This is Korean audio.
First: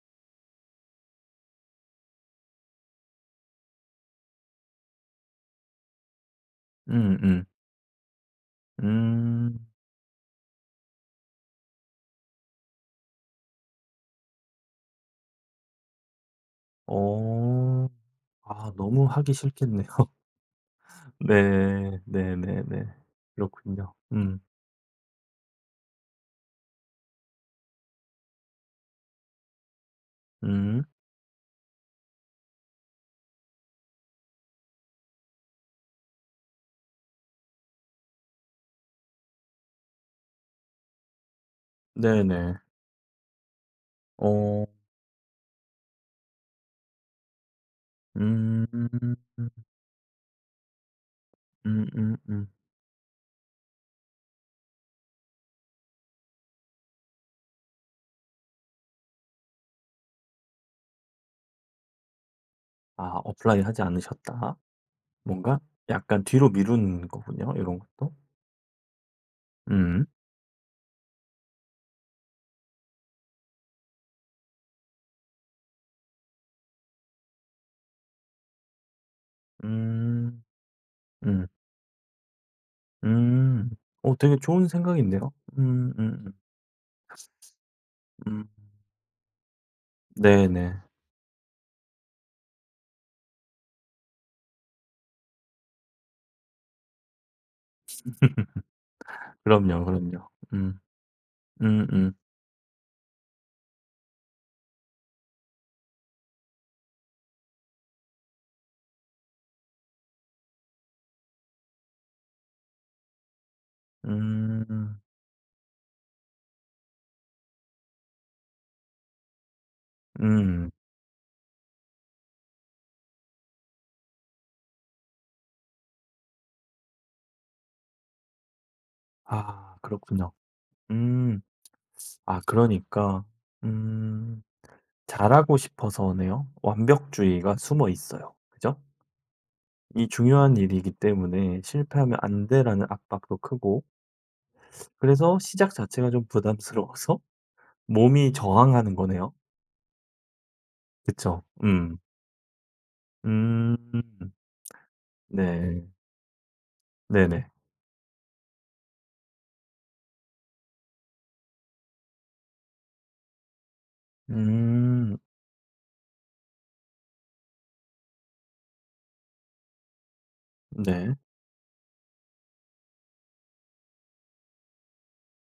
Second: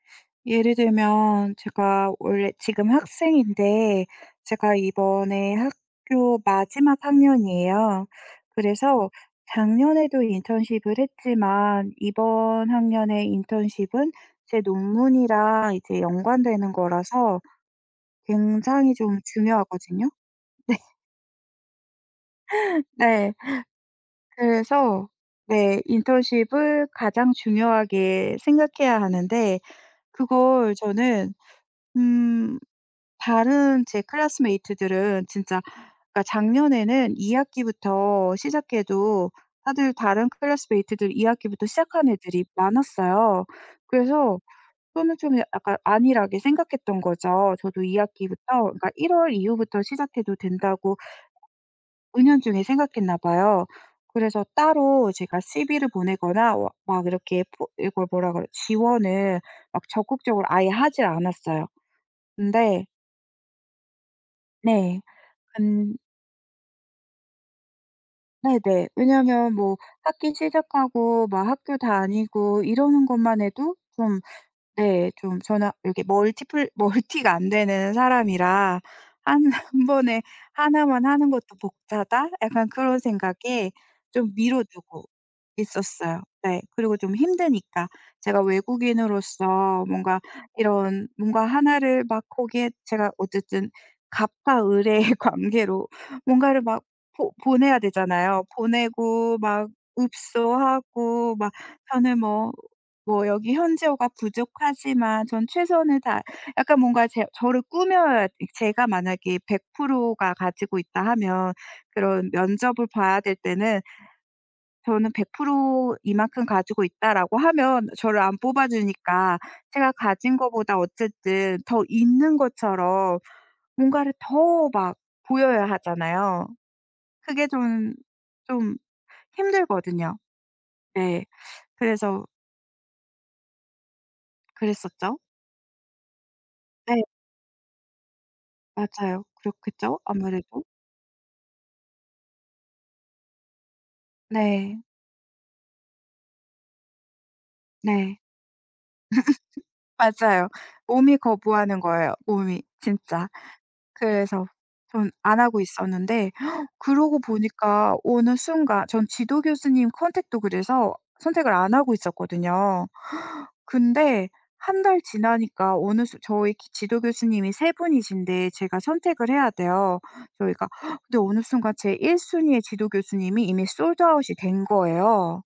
예를 들면 제가 원래 지금 학생인데 제가 이번에 학교 마지막 음음. 학년이에요. 그래서 음. 작년에도 인턴십을 했지만 이번 학년에 인턴십은 제 논문이랑 이제 연관되는 거라서 어. 아 굉장히 너무 좀 하기 싫겠네요. 중요하거든요. 네. 네. 네네네. 네. 그렇군요. 음. 그래서 네 인턴십을 가장 중요하게 생각해야 하는데 그걸 음. 저는 음 다른 제 classmate들은 진짜 그니까 작년에는 2 학기부터 시작해도 다들 다른 classmate들 2 학기부터 시작한 애들이 네네. 많았어요. 그래서 어. 그거는 좀 야 약간 안일하게 생각했던 거죠. 저도 2 학기부터 그니까 1 음. 월 이후부터 시작해도 된다고 음음음. 은연중에 생각했나 봐요. 그래서 따로 제가 CV를 보내거나 워 막 이렇게 보 이걸 뭐라 그래 지원을 막 적극적으로 아예 하지 않았어요. 근데 아 apply하지 않으셨다. 네. 뭔가 근 약간 뒤로 미루는 거군요, 요런 것도. 네네. 왜냐면 뭐 음. 학기 시작하고 막 학교 다니고 이러는 것만 해도 좀 네 좀 저는 여기 멀티 플 멀티가 안 되는 사람이라' 1- 1 번에 음. 1만 하는 음. 것도 벅차다.' 약간 그런 음. 생각에 어 좀 되게 좋은 미뤄두고 생각인데요. 있었어요. 음음음. 네 그리고 좀 힘드니까. 제가 음. 외국인으로서 뭔가 네네. 이런 뭔가 1를 막 거기에 제가 어쨌든 갑과 을의 관계로 뭔가를 막 보 보내야 되잖아요. 보내고 막 그럼요, 그럼요. 음. 읍소하고 막 음음. 저는 뭐 뭐 여기 현지어가 부족하지만 전 최선을 다 약간 뭔가 제 저를 꾸며야 이 제가 만약에 100%가 가지고 있다 하면 그런 면접을 봐야 될 때는 음. '저는 100% 이만큼 가지고 있다.'라고 하면 저를 안 뽑아주니까 제가 가진 음. 것보다 어쨌든 더 있는 것처럼 뭔가를 더 막 보여야 하잖아요. 그게 좀 좀 아 힘들거든요. 그렇군요. 네. 음. 그래서 아 그러니까 음 그랬었죠. 잘하고 싶어서네요. 네. 완벽주의가 숨어있어요. 그죠? 맞아요. 그렇겠죠, 이 중요한 아무래도. 일이기 때문에 '실패하면 안 돼.'라는 압박도 크고 네. 그래서 시작 자체가 좀 부담스러워서 네. 몸이 저항하는 거네요. 맞아요. 몸이 그쵸. 거부하는 음. 거예요, 몸이. 진짜. 음 그래서 전 안 하고 네. 있었는데 그러고 네네. 보니까 어느 순간 전 지도 교수님 컨택도 그래서 선택을 안 하고 있었거든요. 근데 1 달 음. 지나니까 오늘 수 저희 지 지도 교수님이 3 분이신데 제가 선택을 해야 돼요, 저희가. 근데 네. 어느 순간 제 1 순위의 지도 교수님이 이미 sold out이 된 거예요.